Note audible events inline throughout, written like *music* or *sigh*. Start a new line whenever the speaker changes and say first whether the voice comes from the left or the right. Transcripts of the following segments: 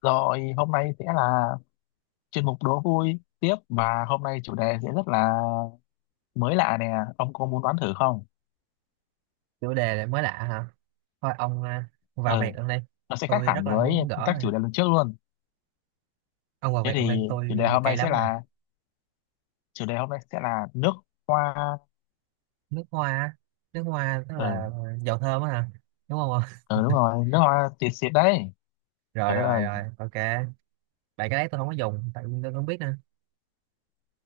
left: Rồi hôm nay sẽ là chuyên mục đố vui tiếp mà hôm nay chủ đề sẽ rất là mới lạ nè. Ông có muốn đoán thử không?
right: Chủ đề lại mới lạ hả? Thôi ông à, vào
left: Ừ,
right: việc luôn đây.
left: nó sẽ khác
right: Tôi
left: hẳn
right: rất là
left: với
right: muốn gỡ
left: các
right: rồi.
left: chủ đề lần trước luôn.
right: Ông vào
left: Thế
right: việc luôn
left: thì
right: đây, tôi cay lắm rồi.
left: chủ đề hôm nay sẽ là nước hoa.
right: Nước hoa á. Nước hoa tức
left: Ừ,
right: là dầu thơm á hả, đúng không? *laughs*
left: ừ đúng rồi, nước hoa xịt xịt đấy. Trời
right: Rồi
left: đất
right: rồi
left: ơi.
right: rồi, ok. Tại cái đấy tôi không có dùng, tại vì tôi không biết nữa,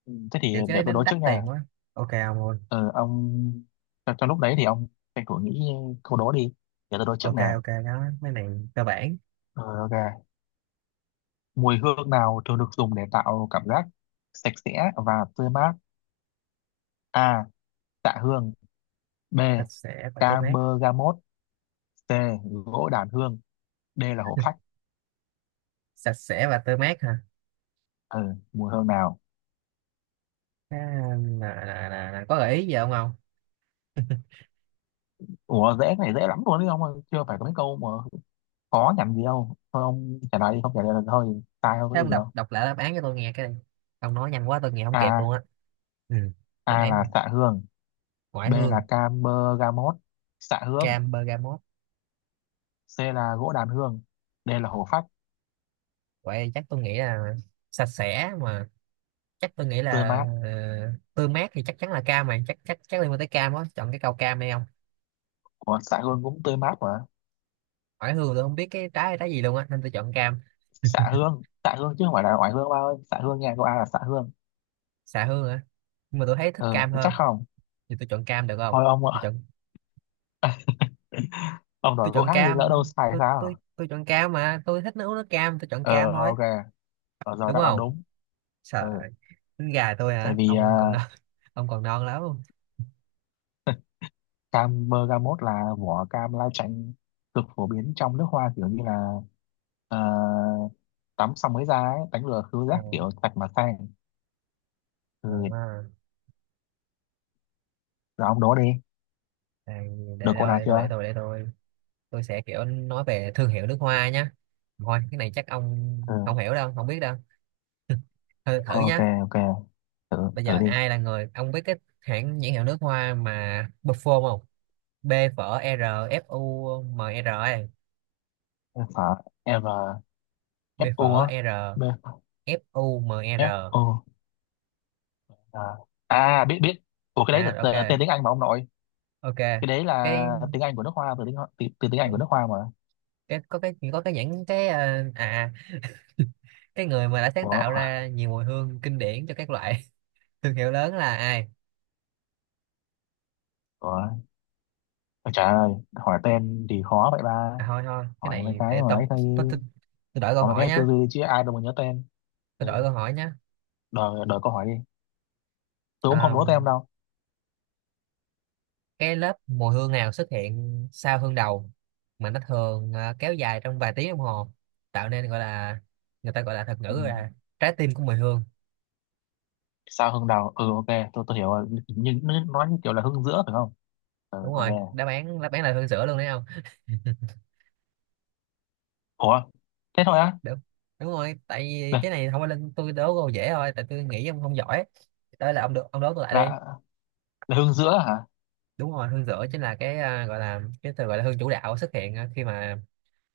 left: Thế thì
right: kiểu
left: để
right: cái
left: tôi
right: đấy nó
left: đố trước
right: đắt
left: nha.
right: tiền quá. Ok ông luôn.
left: Ừ, ông trong lúc đấy thì ông tranh thủ nghĩ câu đố đi. Để tôi đố trước
right: Ok
left: nè.
right: ok, đó mấy này cơ bản.
left: Ừ, ok. Mùi hương nào thường được dùng để tạo cảm giác sạch sẽ và tươi mát? A. Tạ hương. B.
right: Sạch sẽ và tươi mát.
left: Camergamot. C. Gỗ đàn hương. D là hổ phách.
right: Sạch sẽ và tươi mát hả?
left: Ừ, mùi hương nào?
right: Cái- là nè, có gợi ý gì không ông? *laughs*
left: Ủa dễ, cái này dễ lắm luôn đấy ông ơi. Chưa phải có mấy câu mà khó nhằn gì đâu. Thôi ông trả lời đi, không trả lời là thôi, sai không có
right: Thế ông
left: gì
right: đọc
left: đâu.
right: đọc lại đáp án cho tôi nghe cái đi. Ông nói nhanh quá tôi nghe không kịp luôn
left: A.
right: á. Ừ, đáp
left: A
right: án nè.
left: là xạ hương.
right: Ngoại
left: B là
right: hương.
left: Camergamot. Xạ hương.
right: Cam bergamot.
left: C là gỗ đàn hương. D là hồ phách.
right: Vậy chắc tôi nghĩ là sạch sẽ mà, chắc tôi nghĩ
left: Tươi
right: là
left: mát.
right: ờ, tươi mát thì chắc chắn là cam mà, chắc chắc chắc liên quan tới cam á, chọn cái câu cam đây không.
left: Ủa xạ hương cũng tươi mát mà.
right: Ngoại hương tôi không biết cái trái là trái gì luôn á nên tôi chọn cam.
left: Xạ hương, xạ hương chứ không phải là oải hương ba ơi. Xạ hương nha, câu A là xạ hương.
right: Xạ hương á, nhưng mà tôi thấy thích
left: Ừ
right: cam
left: chắc
right: hơn.
left: không?
right: Thì tôi chọn cam được không?
left: Thôi ông
right: Tôi chọn,
left: ông
right: tôi
left: đổi câu
right: chọn
left: khác thì lỡ đâu
right: cam.
left: sai
right: tôi tôi
left: sao.
right: tôi chọn cam mà, tôi thích nấu nước cam, tôi chọn
left: Ờ
right: cam thôi.
left: ok, ở giờ
right: Đúng
left: đáp án
right: không?
left: đúng. Ừ.
right: Sợ. Tính gà tôi
left: Tại
right: hả,
left: vì
right: ông còn non. *laughs* Ông còn non lắm.
left: cam bergamot là vỏ cam lai chanh, cực phổ biến trong nước hoa, kiểu như là ờ, tắm xong mới ra ấy, đánh lừa khứu
right: Ờ,
left: giác kiểu sạch mà sang. Ừ.
right: ờ, ờ,
left: Rồi ông đố đi,
right: à,
left: được
right: để, để
left: câu
right: đâu
left: nào
right: để tôi để
left: chưa?
right: tôi để tôi. Tôi sẽ kiểu nói về thương hiệu nước hoa nhá. Thôi cái này chắc ông không
left: Ừ.
right: hiểu đâu, không biết đâu. *laughs* Thử
left: Ok
right: nhá.
left: ok, thử
right: Bây
left: thử
right: giờ
left: đi.
right: ai là người ông biết cái hãng nhãn hiệu nước hoa mà Buffon không? B phở R F U M R ấy.
left: F R.
right: B
left: F U á?
right: phở R
left: B.
right: F U M
left: F
right: R.
left: U. À, à biết biết. Ủa cái đấy là
right: À ok,
left: tên tiếng Anh mà ông nội.
right: ok.
left: Cái đấy
right: cái
left: là tiếng Anh của nước hoa, từ từ tiếng Anh của nước hoa mà.
right: cái có cái có cái nhãn cái cái người mà đã sáng tạo
left: Ủa,
right: ra nhiều mùi hương kinh điển cho các loại *laughs* thương hiệu lớn là ai?
left: ủa, ôi trời ơi, hỏi tên thì khó vậy ba.
right: À thôi thôi, cái
left: Hỏi mấy
right: này
left: cái
right: để
left: mà
right: tôi,
left: ấy thôi,
right: tôi tôi, tôi đổi câu
left: hỏi mấy
right: hỏi
left: cái tư
right: nhá.
left: duy chứ ai đâu mà nhớ tên.
right: Tôi
left: Ừ,
right: đổi câu hỏi nhé.
left: đợi câu hỏi đi. Tôi cũng không
right: Àm,
left: đố tên đâu.
right: cái lớp mùi hương nào xuất hiện sau hương đầu mà nó thường kéo dài trong vài tiếng đồng hồ, tạo nên gọi là, người ta gọi là thuật
left: Ừ.
right: ngữ là trái tim của mùi hương.
left: Sao hương đào? Ừ, ok, tôi hiểu rồi. Nhưng nó nói như kiểu là hương giữa phải không? Ừ,
right: Đúng
left: ok.
right: rồi, đáp án là hương sữa luôn đấy không?
left: Ủa, thế thôi á?
right: Đúng. Đúng rồi, tại vì
left: Là,
right: cái này không phải lên tôi đố câu dễ thôi, tại tôi nghĩ ông không giỏi. Đây là ông được ông đố tôi lại đi.
left: là, là hương giữa hả?
right: Đúng rồi, hương sữa chính là cái gọi là cái từ gọi là hương chủ đạo xuất hiện khi mà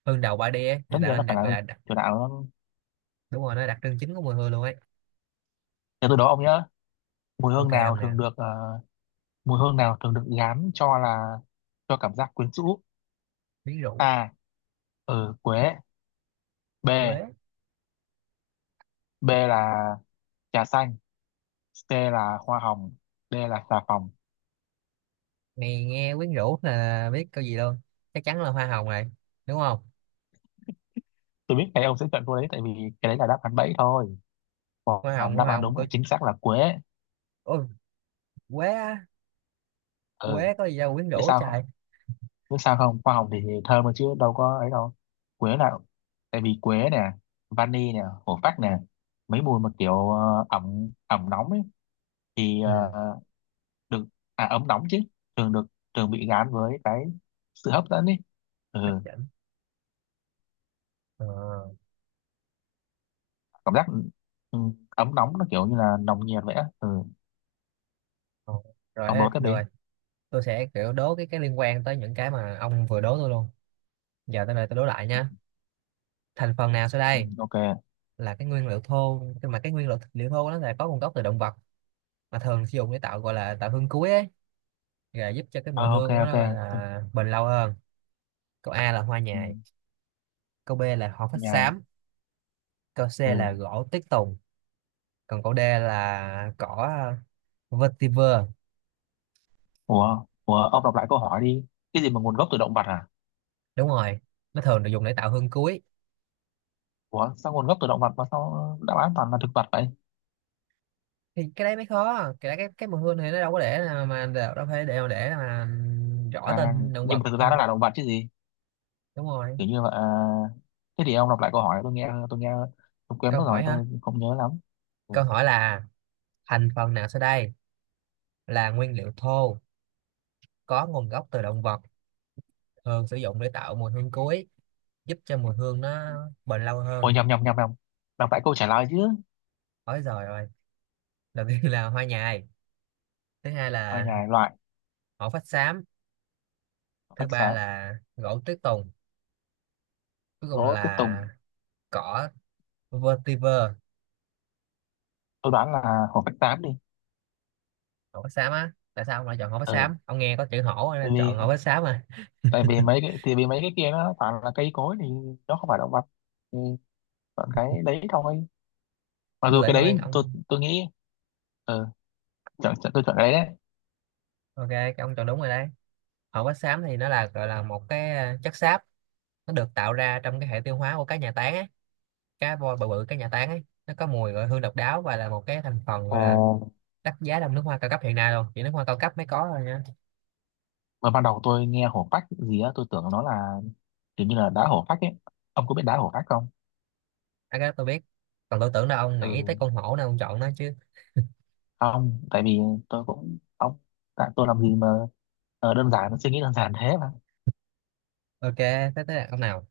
right: hương đầu 3 đi ấy, thì
left: Tất
right: tạo
left: nhiên nó
right: nên
left: phải
right: đặc
left: là
right: gọi
left: hương
right: là đặc,
left: chủ đạo. Nó...
right: đúng rồi, nó là đặc trưng chính của mùi hương luôn ấy.
left: Để tôi đố ông nhớ. Mùi hương
right: Ok
left: nào
right: ông nè,
left: thường được, mùi hương nào thường được gán cho là, cho cảm giác quyến rũ?
right: miếng rượu.
left: A. Ừ, quế. B.
right: Quế.
left: B là trà xanh. C là hoa hồng. D là xà phòng.
right: Này nghe quyến rũ là biết câu gì luôn, chắc chắn là hoa hồng rồi, đúng không?
left: Tôi biết cái ông sẽ chọn cô đấy, tại vì cái đấy là đáp án bẫy thôi. Còn
right: hoa hồng
left: đáp
right: hoa
left: án
right: hồng
left: đúng là
right: tôi,
left: chính xác là quế.
right: ôi quế á,
left: Ừ,
right: quế có gì đâu quyến
left: biết
right: rũ
left: sao không?
right: trời.
left: Biết sao không? Hoa hồng thì thơm mà chứ đâu có ấy đâu. Quế là, tại vì quế nè, vani nè, hổ phách nè, mấy mùi mà kiểu ẩm ẩm nóng ấy thì ờ,
right: Ừ,
left: được à ấm nóng chứ thường được, thường bị gán với cái sự hấp dẫn ấy. Ừ,
right: hấp dẫn. ờ,
left: cảm giác, ừ, ấm nóng nó kiểu như là nồng nhiệt vậy á. Ừ.
right: ờ. Rồi
left: Ông
right: hết
left: nói tiếp
right: được
left: đi.
right: rồi. Tôi sẽ kiểu đố cái liên quan tới những cái mà ông vừa đố tôi luôn. Giờ tới đây tôi đố lại nha. Thành phần nào sau
left: Ừ,
right: đây
left: ok.
right: là cái nguyên liệu thô, nhưng mà cái nguyên liệu liệu thô nó là có nguồn gốc từ động vật, mà thường sử dụng để tạo gọi là tạo hương cuối ấy, và giúp cho cái mùi
left: À, ok
right: hương
left: ok.
right: nó gọi
left: Tôi-
right: là bền lâu hơn. Câu A là hoa
left: ừ,
right: nhài, câu B là hoa phách
left: nhai.
right: xám, câu C
left: Ừ.
right: là gỗ tuyết tùng, còn câu D là cỏ vetiver.
left: Ủa ủa, ông đọc lại câu hỏi đi, cái gì mà nguồn gốc từ động vật à?
right: Đúng rồi, nó thường được dùng để tạo hương cuối.
left: Ủa sao nguồn gốc từ động vật mà sao đáp án toàn là thực vật vậy?
right: Thì cái đấy mới khó, cái đấy, cái mùi hương này nó đâu có để mà đâu đâu phải để mà rõ
left: À
right: tên động
left: nhưng
right: vật.
left: mà thực
right: Ừ,
left: ra nó là động vật chứ gì?
right: đúng rồi.
left: Kiểu như là à, thế thì ông đọc lại câu hỏi tôi nghe, tôi nghe, tôi quên
right: Câu
left: mất rồi
right: hỏi hả?
left: tôi không nhớ lắm. Ừ.
right: Câu hỏi là thành phần nào sau đây là nguyên liệu thô, có nguồn gốc từ động vật, thường sử dụng để tạo mùi hương cuối, giúp cho mùi hương nó bền lâu hơn.
left: Ôi nhầm nhầm nhầm nhầm, đọc lại câu trả lời chứ.
right: Ôi giời ơi, đầu tiên là hoa nhài, thứ hai
left: Ở
right: là
left: nhà loại,
right: hổ phách xám,
left: hổ
right: thứ
left: phách
right: ba
left: xám,
right: là gỗ tuyết tùng, cuối cùng
left: gỗ tuyết
right: là
left: tùng.
right: cỏ vetiver.
left: Tôi đoán là hổ phách xám đi.
right: Hổ phách xám á, tại sao ông lại chọn hổ phách xám, ông nghe có chữ hổ nên chọn hổ
left: Ừ,
right: phách xám à?
left: tại vì mấy cái kia nó toàn là cây cối thì nó không phải động vật, thì chọn cái đấy thôi. Mặc
right: Tôi
left: dù cái
right: tưởng
left: đấy
right: luôn
left: tôi
right: ông.
left: tôi nghĩ, ừ, chọn, chọn, tôi chọn cái đấy đấy.
right: Ok, cái ông chọn đúng rồi đấy. Hổ phách xám thì nó là gọi là một cái chất xáp, nó được tạo ra trong cái hệ tiêu hóa của cá nhà tán á, cá voi bự bự cá nhà tán ấy, nó có mùi gọi hương độc đáo và là một cái thành phần
left: Ờ,
right: gọi là đắt giá trong nước hoa cao cấp hiện nay luôn, chỉ nước hoa cao cấp mới có thôi nha.
left: mà ban đầu tôi nghe hổ phách gì á tôi tưởng nó là kiểu như là đá hổ phách ấy. Ông có biết đá hổ phách không?
right: À, cái đó tôi biết, còn tôi tưởng là ông nghĩ tới
left: Ừ
right: con hổ nên ông chọn nó chứ.
left: không, tại vì tôi cũng ông, tại tôi làm gì mà đơn giản, suy nghĩ đơn giản thế mà.
right: Ok, tới tới là ông nào.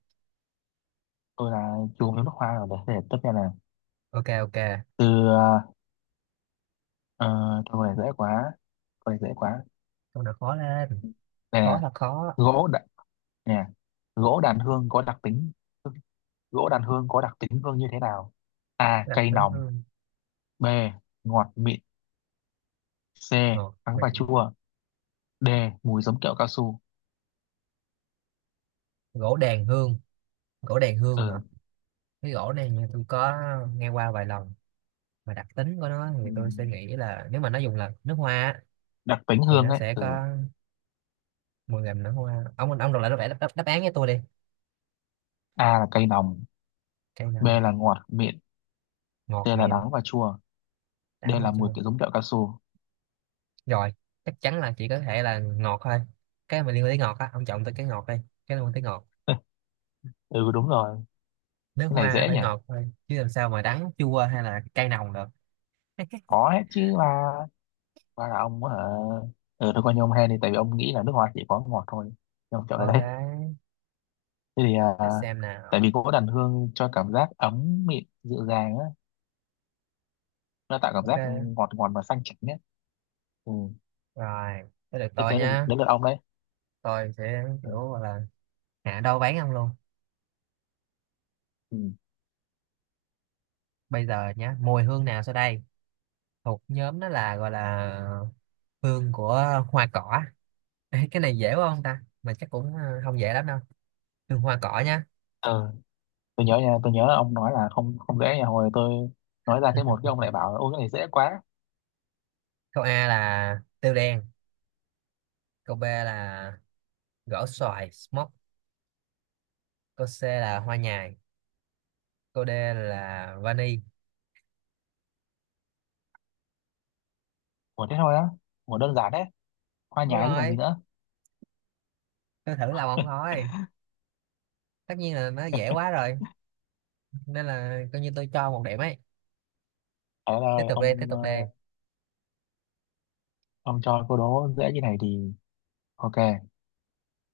left: Tôi là chuồng nước hoa rồi, để tất nhiên là
right: Ok ok,
left: từ, ờ, câu này dễ quá, câu này dễ quá
right: câu nào khó lên, khó
left: nè.
right: là khó.
left: gỗ đã, Nè, gỗ đàn hương có đặc tính gỗ đàn hương có đặc tính hương như thế nào? A.
right: Đặc
left: Cay
right: tính
left: nồng.
right: hương.
left: B. Ngọt mịn. C.
right: Ờ,
left: Đắng
right: Vậy.
left: và chua. D. Mùi giống kẹo cao su.
right: Gỗ đàn hương. Gỗ đàn hương hả?
left: Ừ.
right: Cái gỗ này như tôi có nghe qua vài lần, mà đặc tính của nó
left: Ừ.
right: thì tôi sẽ nghĩ là nếu mà nó dùng là nước hoa á,
left: Đặc tính
right: thì
left: hương
right: nó
left: ấy,
right: sẽ
left: ừ.
right: có mùi làm nước hoa. Ông đọc lại đáp án với tôi đi.
left: A là cay nồng.
right: Cây
left: B
right: nào.
left: là ngọt mịn. C
right: Ngọt
left: là
right: mịn.
left: đắng và chua. D
right: Đắng và
left: là mùi
right: chua.
left: kiểu giống kẹo cao su.
right: Rồi, chắc chắn là chỉ có thể là ngọt thôi, cái mà liên quan tới ngọt á, ông chọn tới cái ngọt đi, cái liên quan tới ngọt.
left: *laughs* Ừ đúng rồi.
right: Nước
left: Cái này
right: hoa nó
left: dễ
right: phải
left: nhỉ,
right: ngọt thôi chứ làm sao mà đắng chua hay là cay nồng được.
left: có hết chứ mà. Và là ông ở, ừ, tôi coi như ông hen đi tại vì ông nghĩ là nước hoa chỉ có ngọt thôi, nhưng mà kẹo cái đấy.
right: Ok,
left: Thế thì à,
right: để xem nào.
left: tại vì gỗ đàn hương cho cảm giác ấm mịn dịu dàng á, nó tạo cảm giác
right: Ok,
left: ngọt ngọt và xanh chảnh á. Ừ.
right: rồi tới được
left: Thế
right: tôi
left: tới là
right: nhá.
left: đến lượt ông đấy.
right: Tôi sẽ
left: Ừ.
right: kiểu gọi là hạ đâu bán ông luôn.
left: Ừ.
right: Bây giờ nhá, mùi hương nào sau đây thuộc nhóm đó là gọi là hương của hoa cỏ. Ê, cái này dễ quá không ta, mà chắc cũng không dễ lắm đâu. Hương hoa cỏ nhá.
left: Ờ, tôi nhớ nha, tôi nhớ là ông nói là không, không dễ nha, hồi tôi nói ra cái một
right: *laughs*
left: cái ông lại bảo là ôi cái này dễ quá.
right: Câu A là tiêu đen, câu B là gỗ xoài smoke, câu C là hoa nhài, câu D là vani.
left: Ủa thế thôi á? Ủa đơn giản đấy, hoa
right: Đúng
left: nhài chứ còn gì
right: rồi,
left: nữa.
right: tôi thử lòng ông thôi, tất nhiên là nó dễ quá rồi, nên là coi như tôi cho một điểm ấy.
left: Thế là
right: Tiếp tục đi, tiếp
left: ông
right: tục đi.
left: ông cho câu đố dễ như này thì ok.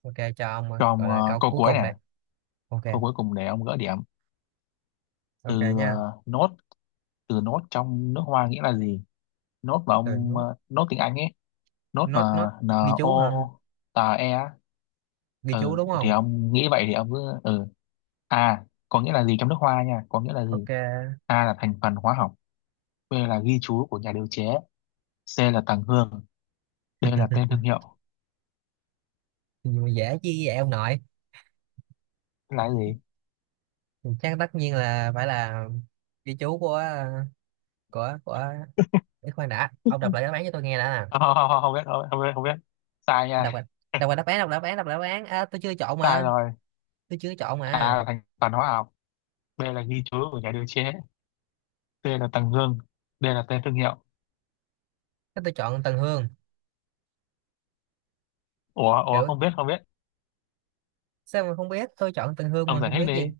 right: Ok cho ông ơi,
left: Cho
right: gọi
left: ông
right: là câu
left: câu
right: cuối
left: cuối
right: cùng
left: nè,
right: đây. Ok
left: câu cuối cùng để ông gỡ điểm.
right: ok
left: Từ
right: nha.
left: nốt, từ nốt trong nước hoa nghĩa là gì? Nốt mà
right: Từ
left: ông,
right: nốt
left: nốt tiếng Anh ấy. Nốt
right: nốt
left: mà
right: nốt.
left: n
right: Ghi
left: o
right: chú hả?
left: tà e á.
right: Ghi chú
left: Ừ
right: đúng
left: thì
right: không?
left: ông nghĩ vậy thì ông cứ ừ. A có nghĩa là gì trong nước hoa nha, có nghĩa là gì?
right: Ok.
left: A là thành phần hóa học. B là ghi chú của nhà điều chế. C là tầng hương. D là tên thương hiệu.
right: Thì dễ chứ vậy ông nội.
left: Thế là cái gì?
right: Chắc tất nhiên là phải là ghi chú của của của Ý, khoan đã, ông đọc lại đáp án cho tôi nghe đã
left: *laughs*
right: nè.
left: Không, không, không, không biết, không, biết không biết không biết. Sai
right: Đọc lại.
left: nha. *laughs*
right: Đọc lại đáp án. À, tôi chưa chọn
left: Sai
right: mà.
left: rồi.
right: Tôi chưa chọn
left: A
right: mà.
left: là thành phần hóa học. B là ghi chú của nhà điều chế. C là tầng hương. D là tên thương hiệu.
right: Thế tôi chọn Tần Hương.
left: Ủa ủa
right: Kiểu
left: không biết không biết.
right: sao mà không biết, tôi chọn Tần Hương
left: Ông
right: mà
left: giải
right: không
left: thích
right: biết
left: đi,
right: gì.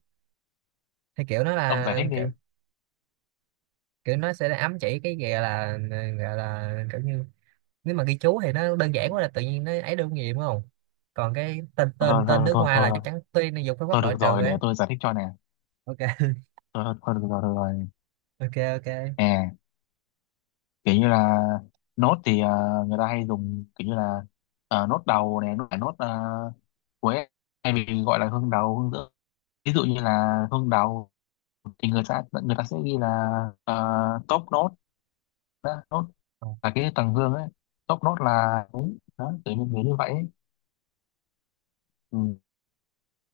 right: Thì kiểu nó
left: ông giải
right: là
left: thích đi.
right: kiểu, kiểu nó sẽ ám chỉ cái gì gọi là, gọi là kiểu như, nếu mà ghi chú thì nó đơn giản quá là tự nhiên, nó ấy được gì đúng không. Còn cái tên
left: Thôi
right: tên tên
left: thôi
right: nước
left: thôi
right: hoa là
left: thôi,
right: chắc chắn, tuy nó dùng phương
left: thôi
right: pháp loại
left: được
right: trừ
left: rồi, để
right: ấy.
left: tôi giải thích cho nè.
right: Ok. *laughs*
left: Thôi, thôi, thôi được rồi, được rồi.
right: Ok ok.
left: À, kiểu như là nốt thì à, người ta hay dùng kiểu như là à, nốt đầu này, nốt à, cuối, hay bị gọi là hương đầu, hương giữa. Ví dụ như là hương đầu thì người ta sẽ ghi là top nốt đó, nốt
right: Ồ,
left: là cái tầng hương ấy, top nốt là đúng đó, kiểu như vậy ấy. Ừ.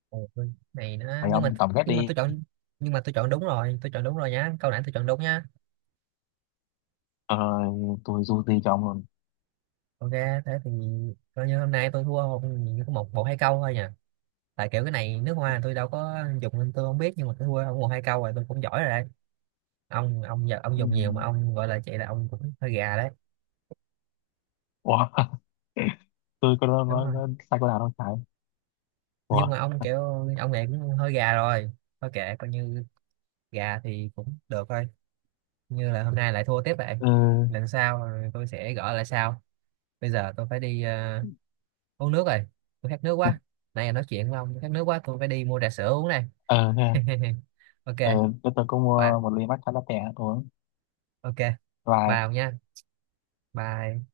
right: ồ, cái này nó
left: Phải
right: nhưng mà,
left: ông tổng kết
right: nhưng mà
left: đi.
right: tôi chọn, nhưng mà tôi chọn đúng rồi, tôi chọn đúng rồi nhá, câu nãy tôi chọn đúng nhá.
left: Ờ, tôi dù gì chồng ông luôn.
right: Ok thế thì coi như hôm nay tôi thua không chỉ có một một hai câu thôi nhỉ? Tại kiểu cái này nước hoa tôi đâu có dùng nên tôi không biết, nhưng mà tôi thua không một hai câu rồi tôi cũng giỏi rồi đấy. Ông giờ ông
left: Ừ.
right: dùng nhiều mà ông gọi là chị là ông cũng hơi gà đấy.
left: Ủa, *laughs* tôi có
right: Đúng rồi.
left: nói sai câu nào đâu phải.
right: Nhưng
left: Ủa,
right: mà ông kiểu ông này cũng hơi gà rồi, thôi kệ coi như gà thì cũng được thôi, như là hôm nay lại thua tiếp vậy.
left: ừ,
right: Lần sau rồi tôi sẽ gõ lại sau. Bây giờ tôi phải đi uống nước rồi, tôi khát nước quá, nãy giờ nói chuyện với ông khát nước quá, tôi phải đi mua trà sữa uống này.
left: ờ, thế à?
right: *laughs* Ok,
left: Ờ, cái tôi cũng
right: bye.
left: mua một ly matcha latte uống
right: Ok,
left: và
right: bye ông nha. Bye.